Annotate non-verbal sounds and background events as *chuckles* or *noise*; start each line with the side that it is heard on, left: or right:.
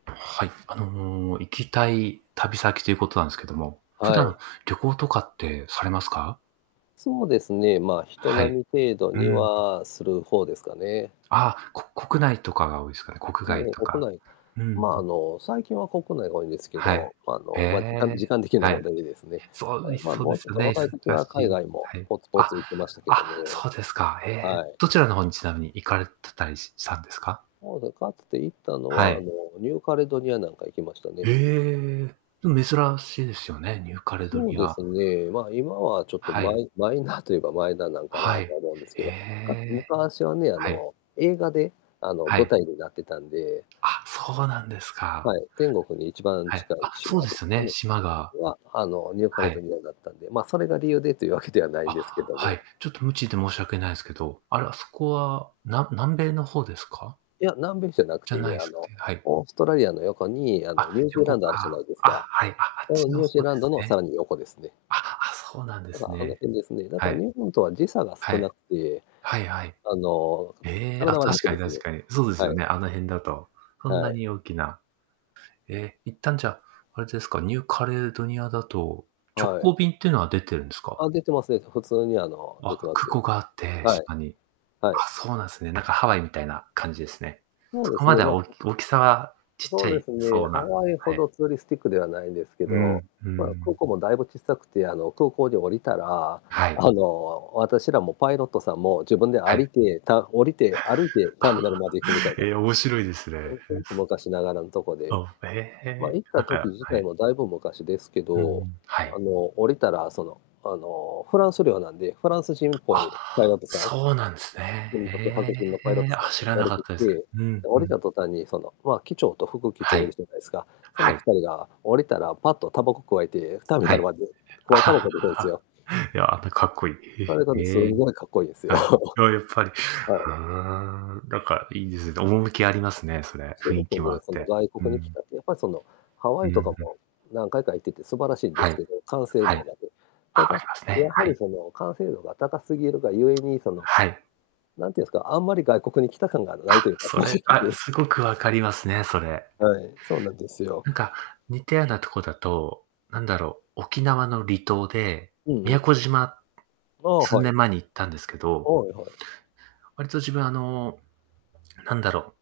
right: はい。あの、行きたい旅先ということなんですけども、普
left: はい。
right: 段、旅行とかってされますか。
left: そうですね、まあ、人
right: はい。
left: 並み程度
right: う
left: に
right: ん。
left: はする方ですかね。
right: ああ、こ国内とかが多いですかね。国
left: 多
right: 外
left: 分
right: とか。
left: 国内、
right: うんう
left: ま、
right: ん。
left: あの、最近は国内が多いんですけ
right: はい。
left: ど、あ
right: え
left: の、まあ、時間
right: え。
left: 時間的な
right: は
left: 問
right: い。
left: 題でですね。
right: そうです、
left: まあ、
right: そうで
left: もう
right: す
left: ちょっ
right: よ
left: と
right: ね、
left: 若い時
right: 忙
left: は
right: し
left: 海
right: い。
left: 外も
right: はい。
left: ポツポ
right: あ、
left: ツ行ってましたけ
right: あ、
left: どね。
right: そうですか。ええ、
left: はい。
right: どちらの方にちなみに行かれてたりしたんですか？
left: そうで、かつて行ったの
right: は
left: は、あ
right: い。
left: の、ニューカレドニアなんか行きました
right: へ
left: ね。
right: え。でも珍しいですよね、ニューカレド
left: そう
right: ニ
left: で
right: ア。
left: すね、ま、今はちょっと
right: は
left: マ
right: い。
left: イマイナーと言えばマイナーなんかな
right: はい。
left: と思うんです
right: え
left: けど、むか
right: え。
left: 昔はね、あ
right: はい。
left: の映画であの
right: は
left: 舞
right: い。
left: 台になってたんで
right: あ、そうなんですか。
left: はい、天国に一番
right: はい。
left: 近
right: あ、
left: い
right: そう
left: 島
right: で
left: で
right: す
left: したか
right: ね、
left: ね、
right: 島が。
left: は、あの、ニューカ
right: は
left: レド
right: い。
left: ニアだったんで、ま、それが理由でというわけではない
right: あ、
left: んですけど
right: は
left: も
right: い。ちょっと無知で申し訳ないですけど、あれ、あそこは、な南米の方ですか？
left: いや、南米じゃなく
right: じ
left: て
right: ゃない
left: ね、
right: で
left: あ
right: す
left: の、
right: ね。はい。
left: オーストラリアの横に、あ
right: あ、
left: の、ニュージーラ
right: 横
left: ンドあるじゃな
right: か。
left: いです
right: あ、
left: か。
right: はい。あ、あっ
left: そ
right: ち
left: のニ
right: の
left: ュージ
right: 方
left: ー
right: で
left: ランド
right: す
left: のさら
right: ね。
left: に横ですね。
right: あ、そうなんで
left: だか
right: す
left: ら、あの
right: ね。
left: 辺ですね。だ
right: は
left: から
right: い。
left: 日本とは時差が
right: は
left: 少な
right: い。
left: くて、
right: はい-はい。
left: あの
right: ええ、あ、
left: 体は
right: 確
left: 楽
right: かに
left: です
right: 確
left: ね。
right: かに。そうです
left: は
right: よ
left: い。
right: ね、あの辺だと。そん
left: は
right: な
left: い。
right: に大きなえ、一旦じゃあ、あれですか、ニューカレドニアだと、直
left: はい。
right: 行便っていうのは出てるんです
left: あ
right: か？
left: あ、出てます出てます。普通にあの、
right: あ、
left: 出てま
right: 空
left: す
right: 港
left: よ。
right: があって、
left: はい。
right: 島に。あ、
left: はい。
right: そうなんですね。なんかハワイみたいな感じですね。
left: そう
right: そ
left: で
right: こ
left: す
right: ま
left: ね。
right: で
left: ま、
right: は、お
left: あ
right: 大きさはちっち
left: そ
right: ゃ
left: うで
right: い
left: すね、
right: そう
left: ハ
right: な、
left: ワイ
right: は
left: ほ
right: い。
left: どツーリスティックではないんですけ
right: う
left: ど、
right: んう
left: まあ、空
right: ん。
left: 港もだいぶ小さくて、あの、空港に降りたら、
right: はい。
left: あの、私らもパイロットさんも自分で
right: は
left: 歩い
right: い。
left: て、た降りて歩いてターミナルまで行くみたい
right: *chuckles*
left: な。
right: え、面白いですね。
left: *unintelligible* 昔ながらのとこで。
right: あ、へ
left: まあ、
right: え、
left: 行った
right: なんか、
left: 時自
right: は
left: 体
right: い。
left: もだいぶ昔ですけ
right: う
left: ど、
right: ん、は
left: あ
right: い。
left: の、降りたらその、あの、フランス領なんで、フランス人っぽいパイロッ
right: あ、
left: トさん、
right: そうなんです
left: と
right: ね。
left: にかく白人の
right: へ
left: パイロット
right: え。
left: さん
right: あ、
left: が
right: 知ら
left: 降
right: な
left: り
right: かっ
left: てき
right: たです。
left: て、
right: うん-
left: 降
right: う
left: り
right: ん。
left: た途端に、その、まあ、機長と副機長
right: は
left: いる
right: い。
left: じゃないですか。そ
right: は
left: の
right: い。
left: 2人が降りたらパッとタバコくわえて、ターミナ
right: はい。
left: ルまでくわえたばこで行くんですよ。
right: *laughs* いや、かっこい
left: あれが
right: い。
left: ね、す
right: へえ。
left: ごいかっこいいですよ。
right: はい。ああ、やっぱり。
left: は
right: ん、
left: い。
right: なんかいいですね。趣ありますね、それ。
left: す
right: 雰
left: ご
right: 囲
left: く
right: 気もあ
left: ね、
right: っ
left: その、
right: て。
left: 外
right: う
left: 国に来
right: ん。
left: たって、やっぱりその、ハ
right: う
left: ワイ
right: ん
left: とか
right: うん。
left: も、何回か行ってて素晴らしいんで
right: は
left: す
right: い。
left: けど、完成
right: は
left: 度
right: い。
left: がね。た
right: ああ
left: だ、
right: りますね、
left: やは
right: は
left: り
right: い。
left: その、完成度が高すぎるがゆえに、その、
right: はい。
left: 何て言うんですか、あんまり外国に来た感がな
right: あ、
left: いというか、
right: そ
left: 正
right: れ、あ、
left: 直。
right: すごく分かりますね、それ。
left: はい、そうなんですよ。
right: なんか似たようなとこだと、なんだろう、沖縄の離島で、
left: うんう
right: 宮
left: ん。
right: 古島、
left: ああ、
right: 数
left: はい。
right: 年前に行ったんですけど
left: はいはい。
right: 割と自分あの、なんだろう。